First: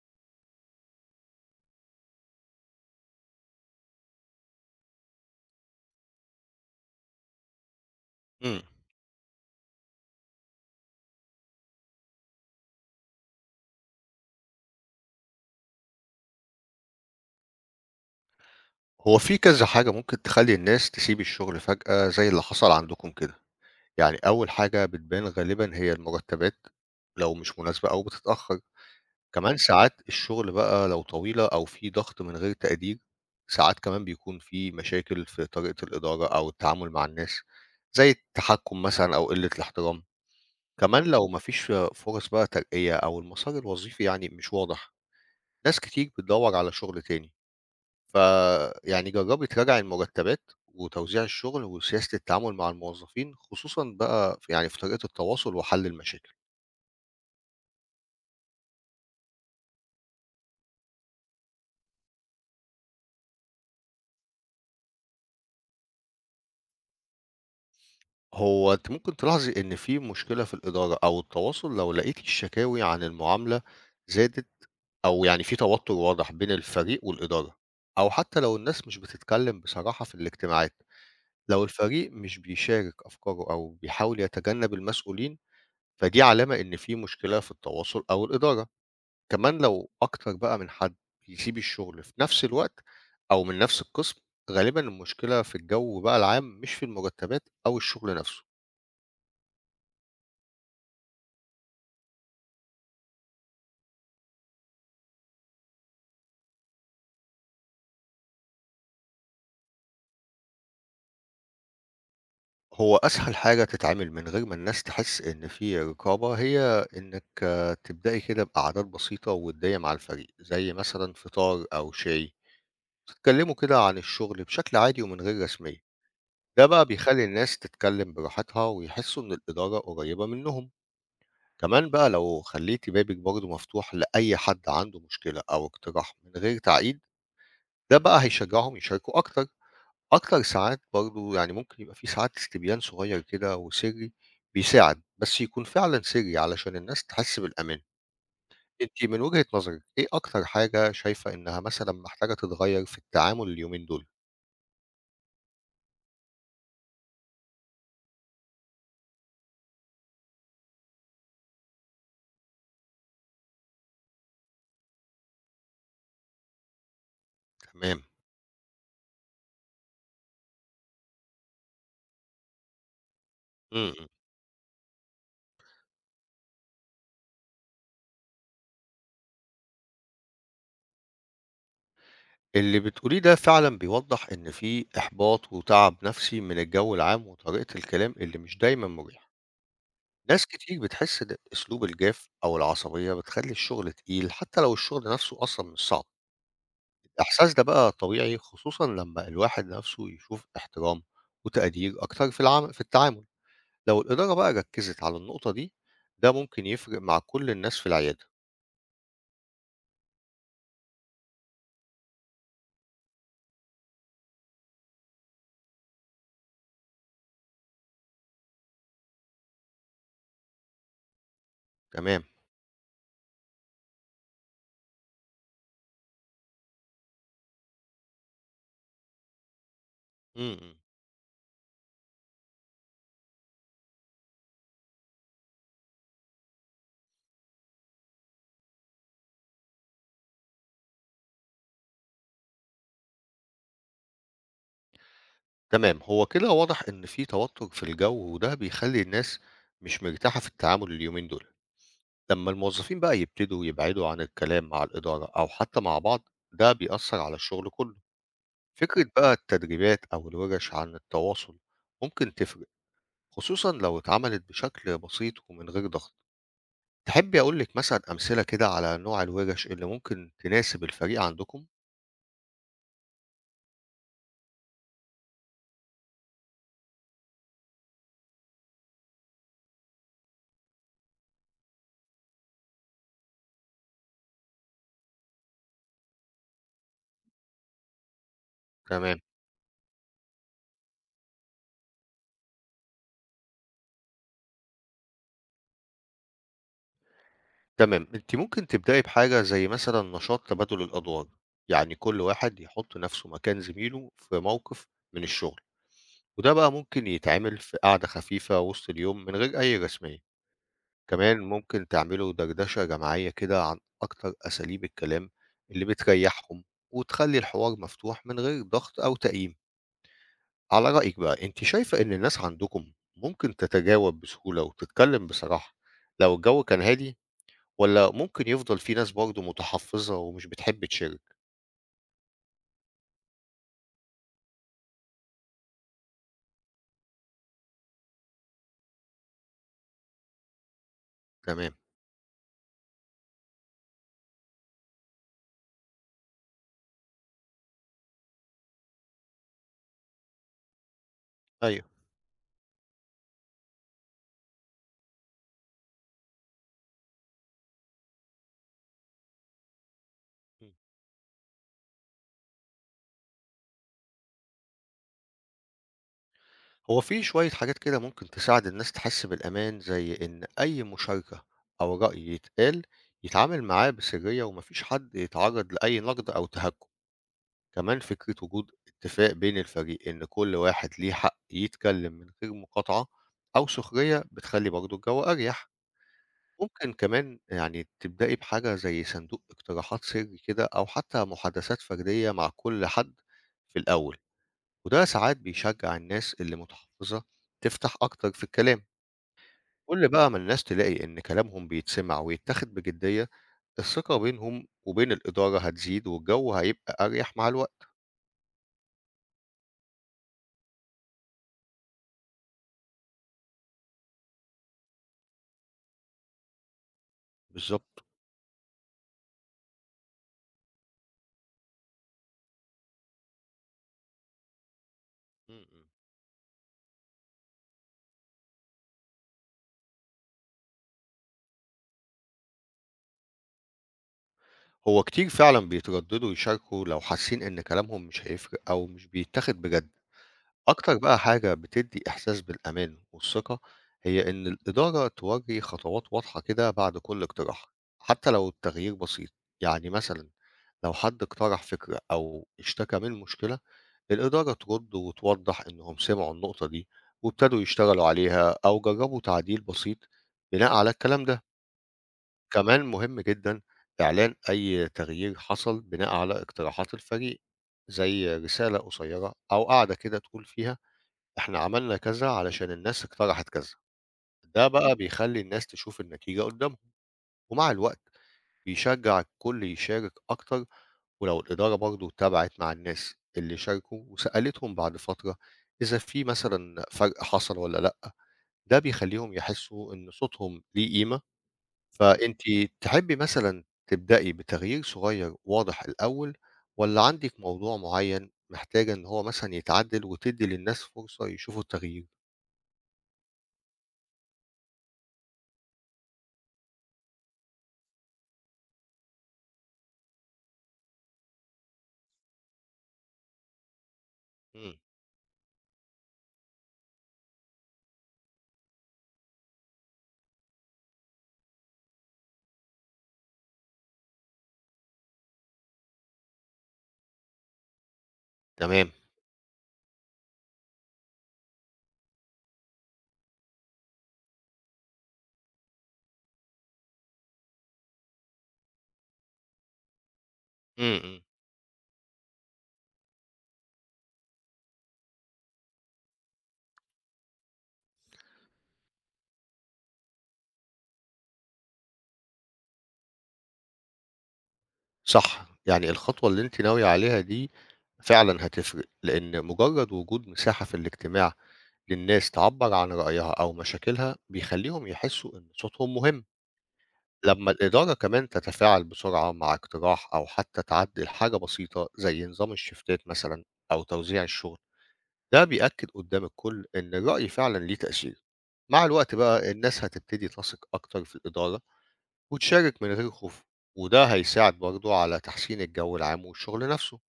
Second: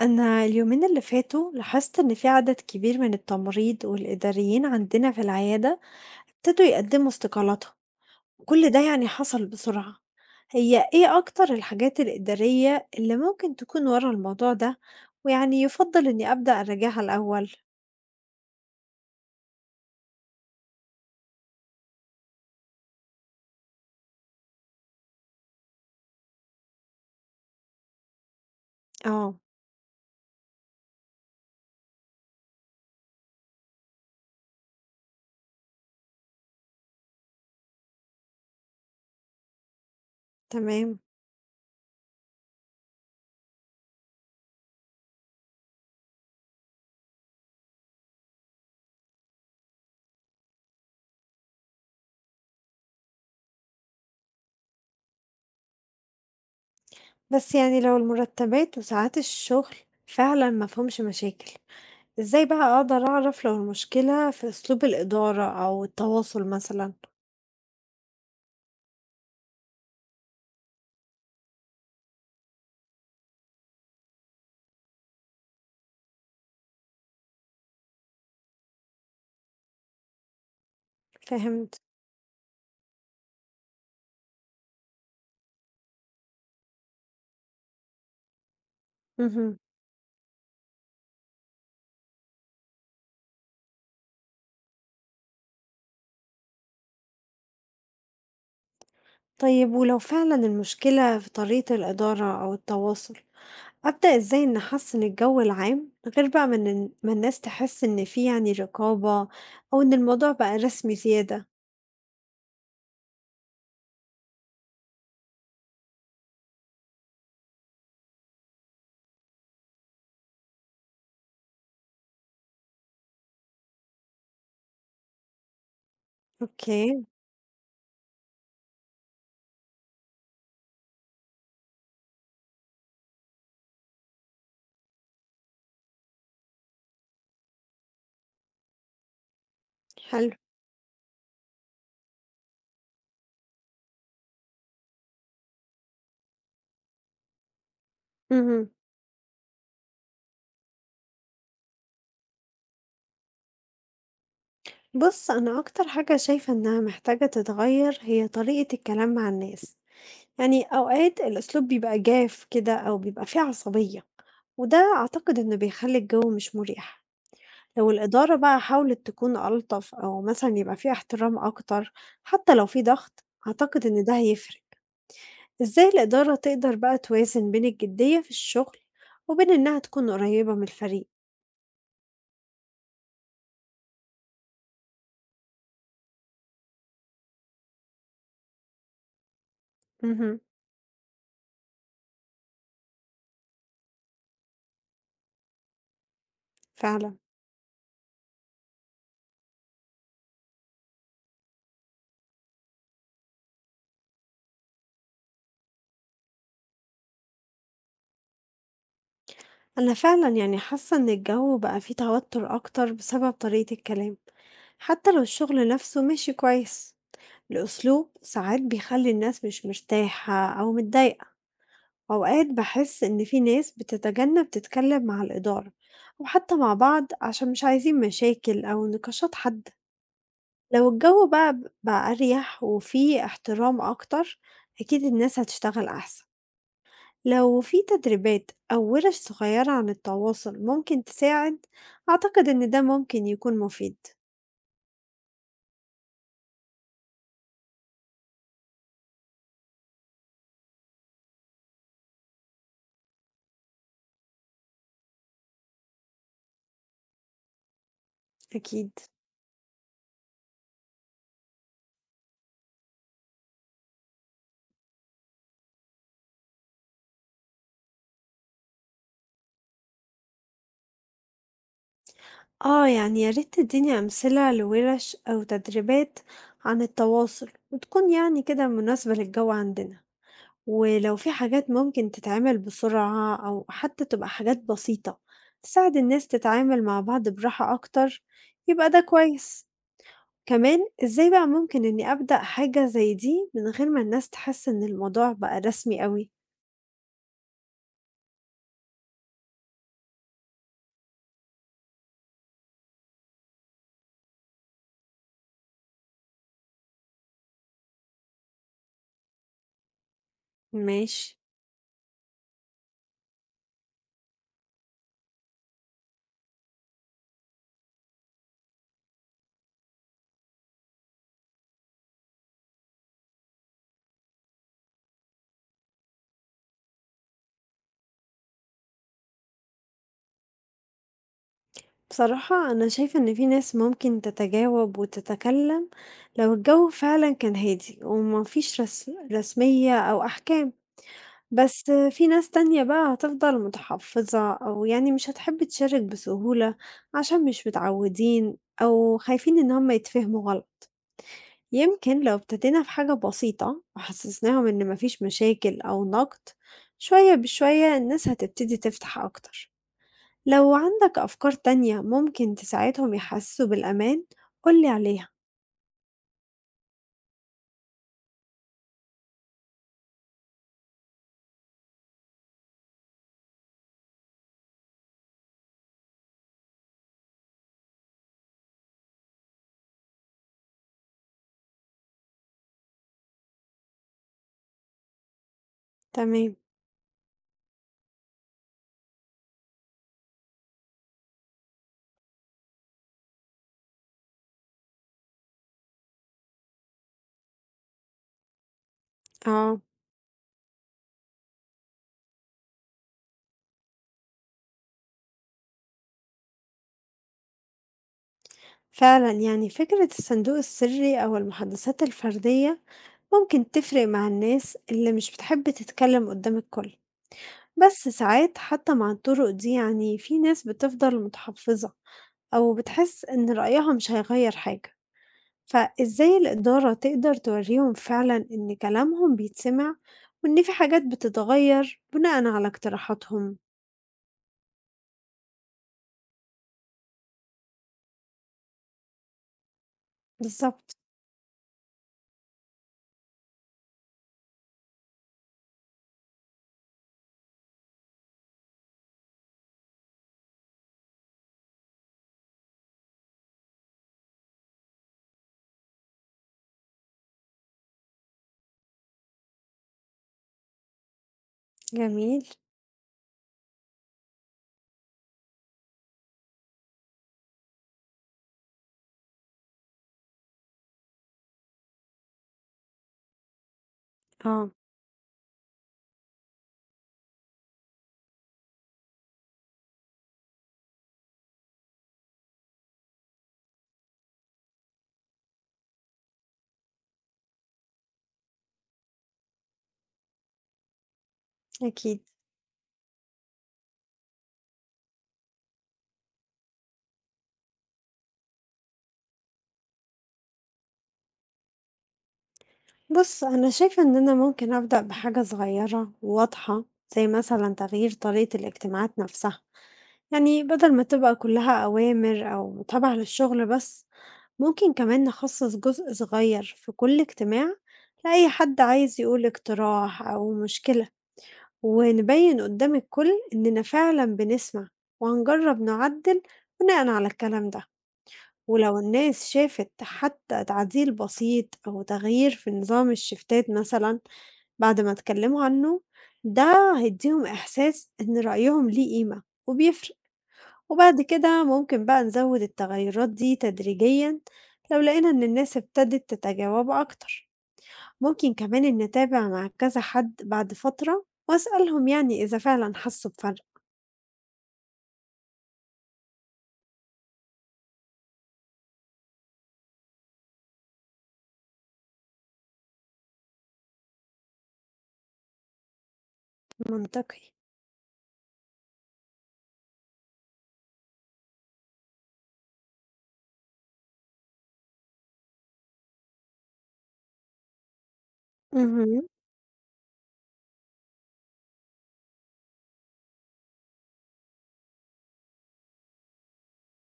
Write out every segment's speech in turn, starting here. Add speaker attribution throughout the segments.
Speaker 1: أنا اليومين اللي فاتوا لاحظت إن في عدد كبير من التمريض والإداريين عندنا في العيادة ابتدوا يقدموا استقالاتهم،
Speaker 2: إمم.
Speaker 1: وكل ده يعني حصل بسرعة. هي إيه أكتر الحاجات الإدارية اللي ممكن تكون ورا الموضوع ده، ويعني يفضل إني أبدأ أراجعها الأول؟
Speaker 2: هو في كذا حاجة ممكن تخلّي الناس تسيب الشغل فجأة زي اللي حصل عندكم كده. يعني أول حاجة بتبان غالبًا هي المرتبات لو مش مناسبة أو بتتأخّر.
Speaker 1: آه.
Speaker 2: كمان ساعات الشغل بقى لو طويلة أو في ضغط من غير تقدير، ساعات كمان بيكون في مشاكل في طريقة الإدارة أو التعامل مع الناس، زي التحكُّم مثلًا أو قِلّة الاحترام.
Speaker 1: تمام.
Speaker 2: كمان لو ما فيش فرص بقى ترقية أو المسار الوظيفي يعني مش واضح، ناس كتير بتدوّر على شغل تاني. فيعني جرّبي تراجعي المرتبات وتوزيع الشغل وسياسة التعامل مع الموظفين، خصوصًا بقى يعني في طريقة التواصل وحل المشاكل.
Speaker 1: بس يعني لو المرتبات وساعات الشغل فعلا مفهومش مشاكل، إزاي بقى أقدر أعرف لو المشكلة في أسلوب الإدارة أو التواصل مثلا؟
Speaker 2: هو أنتِ ممكن تلاحظي إن في مشكلة في الإدارة أو التواصل لو لقيتِ الشكاوي عن المعاملة زادت أو يعني في توتر واضح بين الفريق والإدارة، أو حتى لو الناس مش بتتكلم بصراحة في الاجتماعات. لو
Speaker 1: فهمت.
Speaker 2: الفريق مش بيشارك أفكاره أو بيحاول يتجنب المسؤولين، فدي علامة إن في مشكلة في التواصل أو الإدارة. كمان
Speaker 1: مهم.
Speaker 2: لو أكتر بقى من حد يسيب الشغل في نفس الوقت أو من نفس القسم غالبا المشكلة في الجو بقى العام مش في المرتبات أو الشغل نفسه.
Speaker 1: طيب، ولو فعلا المشكلة في طريقة الإدارة أو التواصل، أبدأ إزاي إن أحسن الجو العام غير بقى من ما ما الناس تحس إن في يعني رقابة، أو إن الموضوع بقى رسمي زيادة؟
Speaker 2: هو أسهل حاجة تتعامل من غير ما الناس تحس إن في رقابة هي إنك تبدأي كده بأعداد بسيطة ودية مع الفريق زي مثلا فطار أو شاي تتكلموا كده عن الشغل بشكل عادي ومن غير رسمية. ده بقى
Speaker 1: أوكي.
Speaker 2: بيخلي الناس تتكلم براحتها ويحسوا إن الإدارة قريبة منهم. كمان بقى لو خليتي بابك برضه مفتوح لأي حد عنده مشكلة أو اقتراح من غير تعقيد ده بقى هيشجعهم يشاركوا أكتر.
Speaker 1: حلو.
Speaker 2: أكتر ساعات برضه يعني ممكن يبقى في ساعات استبيان صغير كده وسري بيساعد بس يكون فعلا سري علشان الناس تحس بالأمان.
Speaker 1: مهم.
Speaker 2: انت من وجهة نظرك ايه أكتر حاجة شايفة إنها مثلا محتاجة تتغير في التعامل اليومين دول؟
Speaker 1: بص، أنا أكتر حاجة شايفة إنها محتاجة تتغير هي طريقة الكلام مع الناس. يعني أوقات الأسلوب بيبقى جاف كده أو بيبقى فيه عصبية، وده أعتقد إنه بيخلي الجو مش مريح. لو
Speaker 2: تمام.
Speaker 1: الإدارة بقى حاولت تكون ألطف أو مثلا يبقى فيه احترام أكتر، حتى لو في ضغط، أعتقد
Speaker 2: م-
Speaker 1: إن
Speaker 2: م.
Speaker 1: ده هيفرق. إزاي الإدارة تقدر بقى توازن بين الجدية في الشغل وبين إنها تكون قريبة من الفريق؟
Speaker 2: اللي بتقوليه ده فعلا بيوضح إن في إحباط وتعب نفسي من الجو العام وطريقة الكلام اللي مش دايما مريحة.
Speaker 1: مهم.
Speaker 2: ناس كتير بتحس إن أسلوب الجاف أو العصبية بتخلّي الشغل تقيل حتى لو الشغل نفسه أصلًا مش صعب،
Speaker 1: فعلا.
Speaker 2: الإحساس ده بقى طبيعي خصوصًا لمّا الواحد نفسه يشوف احترام وتقدير أكتر في في التعامل، لو الإدارة بقى ركّزت على النقطة دي، ده ممكن يفرق مع كل الناس في العيادة.
Speaker 1: أنا فعلا يعني حاسة إن الجو بقى فيه توتر أكتر بسبب طريقة الكلام، حتى لو الشغل نفسه ماشي كويس. الأسلوب ساعات بيخلي الناس مش مرتاحة أو متضايقة.
Speaker 2: تمام،
Speaker 1: أوقات بحس إن في ناس بتتجنب تتكلم مع الإدارة أو حتى مع بعض عشان مش عايزين مشاكل أو نقاشات حادة.
Speaker 2: إمم، إمم،
Speaker 1: لو الجو بقى بقى أريح وفي احترام أكتر، أكيد الناس هتشتغل أحسن. لو في تدريبات أو ورش صغيرة عن التواصل ممكن تساعد، أعتقد إن ده ممكن يكون مفيد.
Speaker 2: تمام، هو كده واضح إن في توتر في الجو وده بيخلّي الناس مش مرتاحة في التعامل اليومين دول. لمّا الموظفين بقى يبتدوا يبعدوا عن الكلام مع الإدارة أو حتى مع بعض، ده بيأثر على الشغل كله.
Speaker 1: أكيد.
Speaker 2: فكرة بقى التدريبات أو الورش عن التواصل ممكن تفرق، خصوصًا لو اتعملت بشكل بسيط ومن غير ضغط. تحبي أقول لِك مثلًا أمثلة كده على نوع الورش اللي ممكن تناسب الفريق عندكم؟
Speaker 1: آه، يعني يا ريت تديني أمثلة لورش أو تدريبات عن التواصل، وتكون يعني كده مناسبة للجو عندنا. ولو في حاجات ممكن تتعمل بسرعة أو حتى تبقى حاجات بسيطة تساعد الناس تتعامل مع بعض براحة أكتر، يبقى ده
Speaker 2: تمام،
Speaker 1: كويس. كمان إزاي بقى ممكن إني أبدأ حاجة زي دي من غير ما الناس تحس إن الموضوع بقى رسمي قوي؟
Speaker 2: تمام. أنتِ ممكن تبدئي بحاجة زي مثلًا نشاط تبادل الأدوار، يعني كل واحد يحط نفسه مكان زميله في موقف من الشغل. وده بقى ممكن يتعمل في قعدة خفيفة وسط اليوم من غير أي رسمية،
Speaker 1: ماشي.
Speaker 2: كمان ممكن تعملوا دردشة جماعية كده عن أكتر أساليب الكلام اللي بتريحهم وتخلي الحوار مفتوح من غير ضغط أو تقييم، على رأيك بقى أنت شايفة إن الناس عندكم ممكن تتجاوب بسهولة وتتكلم بصراحة لو الجو كان هادي ولا ممكن يفضل في ناس برضه متحفظة ومش بتحب تشارك؟
Speaker 1: بصراحة أنا شايفة إن في ناس ممكن تتجاوب وتتكلم لو الجو فعلا كان هادي ومفيش رسمية أو أحكام.
Speaker 2: تمام،
Speaker 1: بس في ناس تانية بقى هتفضل متحفظة أو يعني مش هتحب تشارك بسهولة عشان مش متعودين أو خايفين إن هم يتفهموا غلط.
Speaker 2: أيوه.
Speaker 1: يمكن لو ابتدينا في حاجة بسيطة وحسسناهم إن مفيش مشاكل أو نقد، شوية بشوية الناس هتبتدي تفتح أكتر. لو عندك أفكار تانية ممكن تساعدهم يحسوا بالأمان، قولي عليها.
Speaker 2: هو في شوية حاجات كده ممكن تساعد الناس تحس بالأمان زي إن أي مشاركة أو رأي يتقال يتعامل معاه بسرية ومفيش حد يتعرض لأي نقد أو تهكم. كمان فكرة وجود اتفاق بين الفريق إن كل واحد ليه حق يتكلم من غير مقاطعة أو سخرية بتخلي برضه الجو أريح.
Speaker 1: تمام.
Speaker 2: ممكن كمان يعني تبدأي بحاجة زي صندوق اقتراحات سري كده أو حتى محادثات فردية مع كل حد في الأول وده ساعات بيشجع الناس اللي متحفظة تفتح أكتر في الكلام.
Speaker 1: اه.
Speaker 2: كل بقى ما الناس تلاقي إن كلامهم بيتسمع ويتاخد بجدية الثقة بينهم وبين الإدارة هتزيد والجو هيبقى أريح مع الوقت.
Speaker 1: فعلا يعني فكرة الصندوق السري أو المحادثات الفردية ممكن تفرق مع الناس اللي مش بتحب تتكلم قدام الكل.
Speaker 2: بالظبط.
Speaker 1: بس ساعات حتى مع الطرق دي يعني في ناس بتفضل متحفظة أو بتحس إن رأيها مش هيغير حاجة.
Speaker 2: م-م.
Speaker 1: فإزاي الإدارة تقدر توريهم فعلا إن كلامهم بيتسمع وإن في حاجات بتتغير بناء على اقتراحاتهم؟
Speaker 2: هو كتير فعلا بيترددوا يشاركوا لو حاسين إن كلامهم مش هيفرق أو مش بيتاخد بجد.
Speaker 1: بالظبط.
Speaker 2: أكتر بقى حاجة بتدّي إحساس بالأمان والثقة، هي إن الإدارة تورّي خطوات واضحة كده بعد كل اقتراح، حتى لو التغيير بسيط. يعني مثلًا لو حد اقترح فكرة أو اشتكى من مشكلة، الإدارة ترد وتوضح إنهم سمعوا النقطة دي وابتدوا يشتغلوا عليها أو جربوا تعديل بسيط بناء على الكلام ده.
Speaker 1: جميل.
Speaker 2: كمان مهم جدًا إعلان أي تغيير حصل بناء على اقتراحات الفريق، زي رسالة قصيرة أو قعدة كده تقول فيها إحنا عملنا كذا علشان الناس اقترحت كذا، ده
Speaker 1: اه.
Speaker 2: بقى بيخلّي الناس تشوف النتيجة قدّامهم، ومع الوقت بيشجّع الكل يشارك أكتر، ولو الإدارة برضه تابعت مع الناس اللي شاركوا وسألتهم بعد فترة إذا في مثلًا فرق حصل والّا لأ، ده بيخلّيهم يحسّوا إن صوتهم ليه قيمة، إمم.
Speaker 1: أكيد.
Speaker 2: فأنتِ تحبّي مثلًا تبدئي بتغيير صغير واضح الأول، والّا عندِك موضوع معيّن محتاجة إن هو مثلًا يتعدّل وتدّي للناس فرصة يشوفوا التغيير؟
Speaker 1: بص، أنا شايفة إن أنا ممكن أبدأ بحاجة صغيرة وواضحة، زي مثلا تغيير طريقة الاجتماعات نفسها. يعني بدل ما تبقى كلها أوامر أو متابعة للشغل بس،
Speaker 2: إمم،
Speaker 1: ممكن كمان نخصص جزء صغير في كل اجتماع لأي حد عايز يقول اقتراح أو مشكلة، ونبين قدام الكل إننا فعلا بنسمع وهنجرب نعدل بناء على الكلام ده.
Speaker 2: تمام.
Speaker 1: ولو الناس شافت حتى تعديل بسيط أو تغيير في نظام الشفتات مثلا بعد ما اتكلموا عنه، ده هيديهم إحساس إن رأيهم ليه قيمة وبيفرق.
Speaker 2: إمم، إمم،
Speaker 1: وبعد كده ممكن بقى نزود التغيرات دي تدريجيا لو لقينا إن الناس ابتدت تتجاوب أكتر. ممكن كمان إن نتابع مع كذا حد بعد فترة وأسألهم يعني إذا فعلا حسوا بفرق.
Speaker 2: صح، يعني الخطوة اللي أنتِ ناوية عليها دي فعلًا هتفرق، لإن مجرد وجود مساحة في الاجتماع للناس تعبّر عن رأيها أو مشاكلها، بيخلّيهم يحسّوا إن صوتهم مهم.
Speaker 1: منطقي.
Speaker 2: لمّا الإدارة كمان تتفاعل بسرعة مع اقتراح أو حتى تعدّل حاجة بسيطة زي نظام الشيفتات مثلًا أو توزيع الشغل، ده بيأكد قدّام الكل إن الرأي فعلًا ليه تأثير. مع الوقت
Speaker 1: مهم.
Speaker 2: بقى الناس هتبتدي تثق أكتر في الإدارة وتشارك من غير خوف وده هيساعد برضه على تحسين الجو العام والشغل نفسه.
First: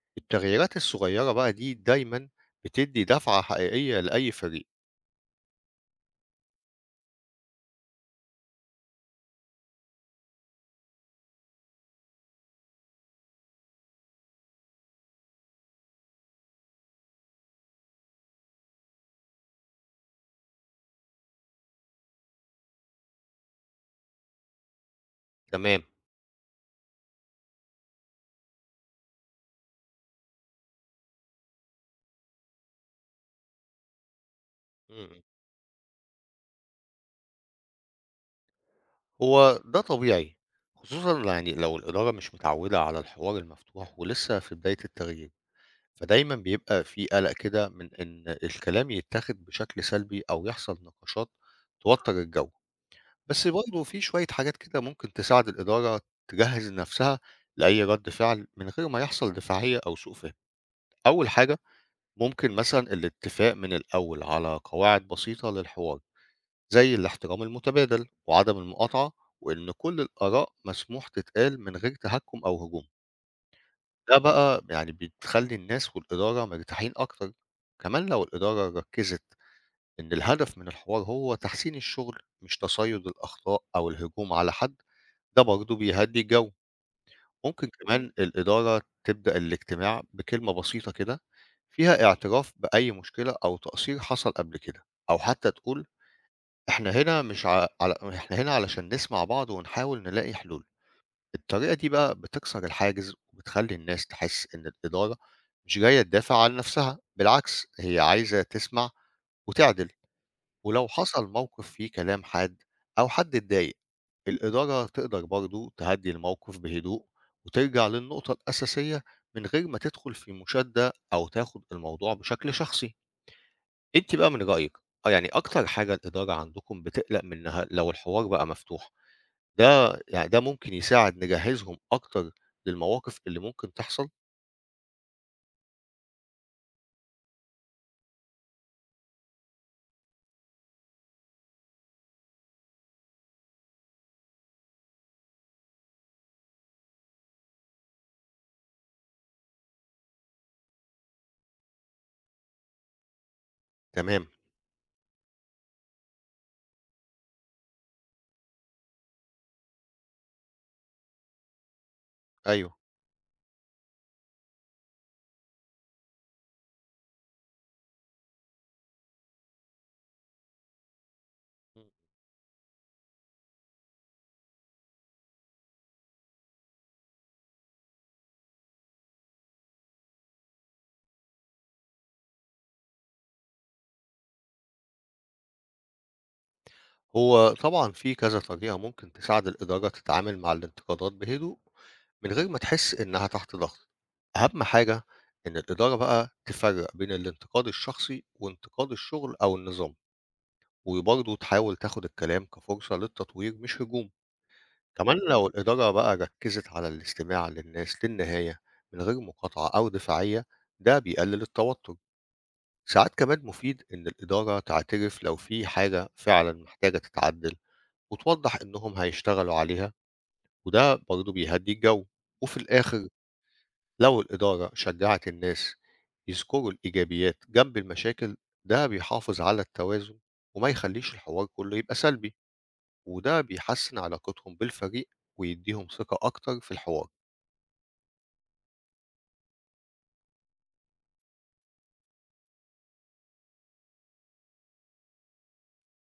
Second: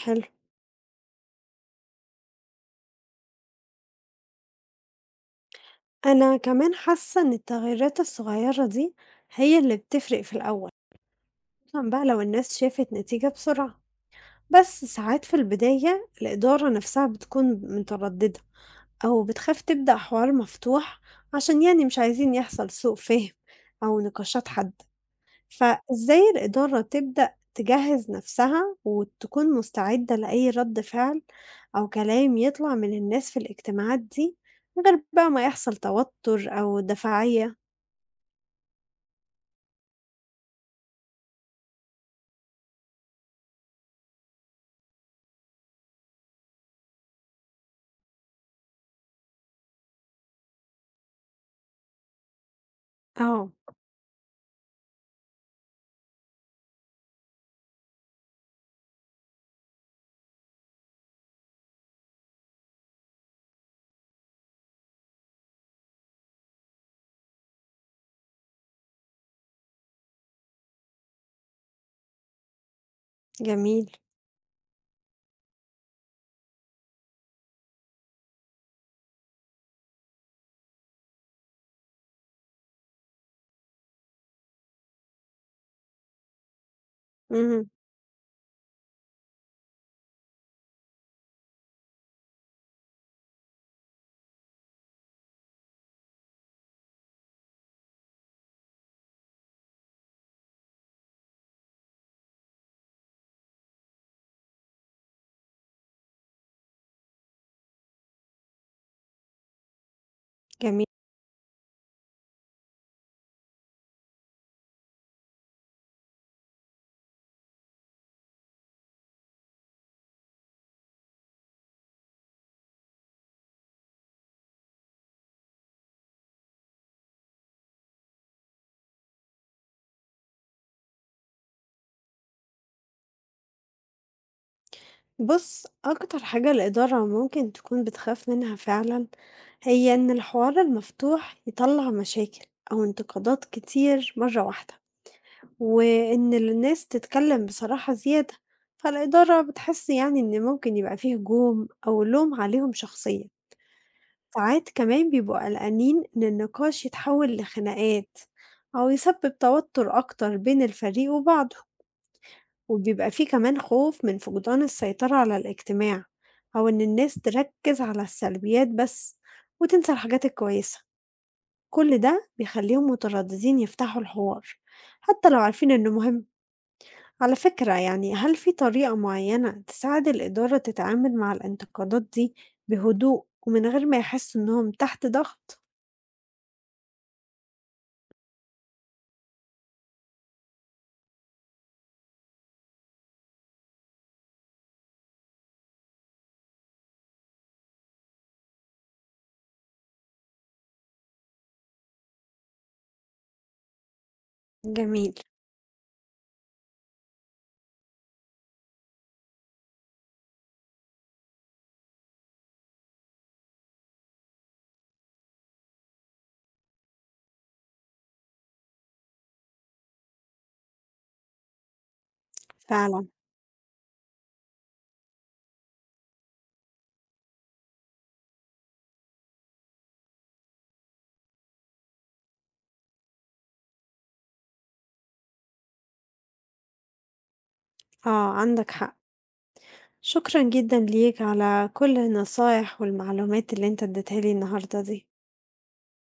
Speaker 1: حلو.
Speaker 2: التغييرات الصغيرة بقى دي دايما بتدي دفعة حقيقية لأي فريق.
Speaker 1: أنا كمان حاسة إن التغيرات الصغيرة دي هي اللي بتفرق في الأول، خصوصا بقى لو الناس شافت نتيجة بسرعة. بس ساعات في البداية الإدارة نفسها بتكون مترددة أو بتخاف تبدأ حوار مفتوح، عشان يعني مش عايزين يحصل سوء فهم أو نقاشات حادة.
Speaker 2: تمام.
Speaker 1: فإزاي الإدارة تبدأ تجهز نفسها وتكون مستعدة لأي رد فعل أو كلام يطلع من الناس في الاجتماعات دي من غير
Speaker 2: مم.
Speaker 1: بقى ما يحصل توتر أو دفاعية؟
Speaker 2: هو ده طبيعي خصوصا يعني لو الإدارة مش متعودة على الحوار المفتوح ولسه في بداية التغيير فدايما بيبقى في قلق كده من إن الكلام يتاخد بشكل سلبي أو يحصل نقاشات توتر الجو. بس
Speaker 1: اه.
Speaker 2: برضه في شوية حاجات كده ممكن تساعد الإدارة تجهّز نَفْسها لأي رَد فعل من غير ما يحصل دفاعية أو سوء فِهم. أول حاجة ممكن مثلًا الاتفاق من الأول على قواعد بسيطة للحوار، زي الاحترام المتبادل وعدم المقاطعة وإن كل الآراء مسموح تتقال من غير تهكُّم أو هجوم.
Speaker 1: جميل.
Speaker 2: ده بقى يعني بتخلّي الناس والإدارة مرتاحين أكتر. كمان لو الإدارة ركّزت إن الهدف من الحوار هو تحسين الشغل مش تصيُّد الأخطاء أو الهجوم على حد ده برضه بيهدّي الجو، ممكن
Speaker 1: مهم.
Speaker 2: كمان الإدارة تبدأ الاجتماع بكلمة بسيطة كده فيها اعتراف بأي مشكلة أو تقصير حصل قبل كده، أو حتى تقول إحنا هنا مش ع على إحنا هنا علشان نسمع بعض ونحاول نلاقي حلول، الطريقة دي بقى بتكسر الحاجز وبتخلّي الناس تحس إن الإدارة مش جاية تدافع عن نفسها، بالعكس هي عايزة تسمع وتعدل.
Speaker 1: جميل.
Speaker 2: ولو حصل موقف فيه كلام حاد أو حد اتضايق الإدارة تقدر برضو تهدي الموقف بهدوء وترجع للنقطة الأساسية من غير ما تدخل في مشادة أو تاخد الموضوع بشكل شخصي. أنت بقى من رأيك يعني أكتر حاجة الإدارة عندكم بتقلق منها لو الحوار بقى مفتوح ده يعني ده ممكن يساعد نجهزهم أكتر للمواقف اللي ممكن تحصل.
Speaker 1: بُص، أكتر حاجة الإدارة ممكن تكون بتخاف منها فعلًا، هي إن الحوار المفتوح يطلّع مشاكل أو انتقادات كتير مرّة واحدة، وإن الناس تتكلم بصراحة زيادة، فالإدارة بتحس يعني إن ممكن يبقى في هجوم أو لوم عليهم شخصيًا.
Speaker 2: تمام.
Speaker 1: ساعات كمان بيبقوا قلقانين إن النقاش يتحول لخناقات أو يسبب توتر أكتر بين الفريق وبعضه.
Speaker 2: أيوه.
Speaker 1: وبيبقى فيه كمان خوف من فقدان السيطرة على الاجتماع أو إن الناس تركز على السلبيات بس وتنسى الحاجات الكويسة. كل ده بيخليهم مترددين يفتحوا الحوار حتى لو عارفين إنه مهم. على فكرة، يعني هل في طريقة معينة تساعد الإدارة تتعامل مع الانتقادات دي بهدوء ومن غير ما يحسوا إنهم تحت ضغط؟
Speaker 2: هو طبعًا في كذا طريقة ممكن تساعد الإدارة تتعامل مع الانتقادات بهدوء، من غير ما تحس إنها تحت ضغط. أهم حاجة إن الإدارة بقى تفرّق بين الانتقاد الشخصي وانتقاد الشغل أو النظام، وبرضه تحاول تاخد الكلام كفرصة للتطوير مش هجوم.
Speaker 1: جميل.
Speaker 2: كمان لو الإدارة بقى ركّزت على الاستماع للناس للنهاية من غير مقاطعة أو دفاعية، ده بيقلل التوتر. ساعات كمان مفيد إن الإدارة تعترف لو في حاجة فعلًا محتاجة تتعدل وتوضّح إنهم هيشتغلوا عليها، وده برضه بيهدّي الجَو. وفي
Speaker 1: فعلا.
Speaker 2: الآخر لو الإدارة شجّعت الناس يذكروا الإيجابيات جنب المشاكل، ده بيحافظ على التوازن وما يخلّيش الحوار كُلّه يبقى سلبي، وده بيحسّن علاقتهم بالفريق ويدّيهم ثقة أكتر في الحوار.
Speaker 1: آه، عندك حق. شكرا جدا ليك على كل النصايح والمعلومات اللي انت اديتها لي النهاردة دي.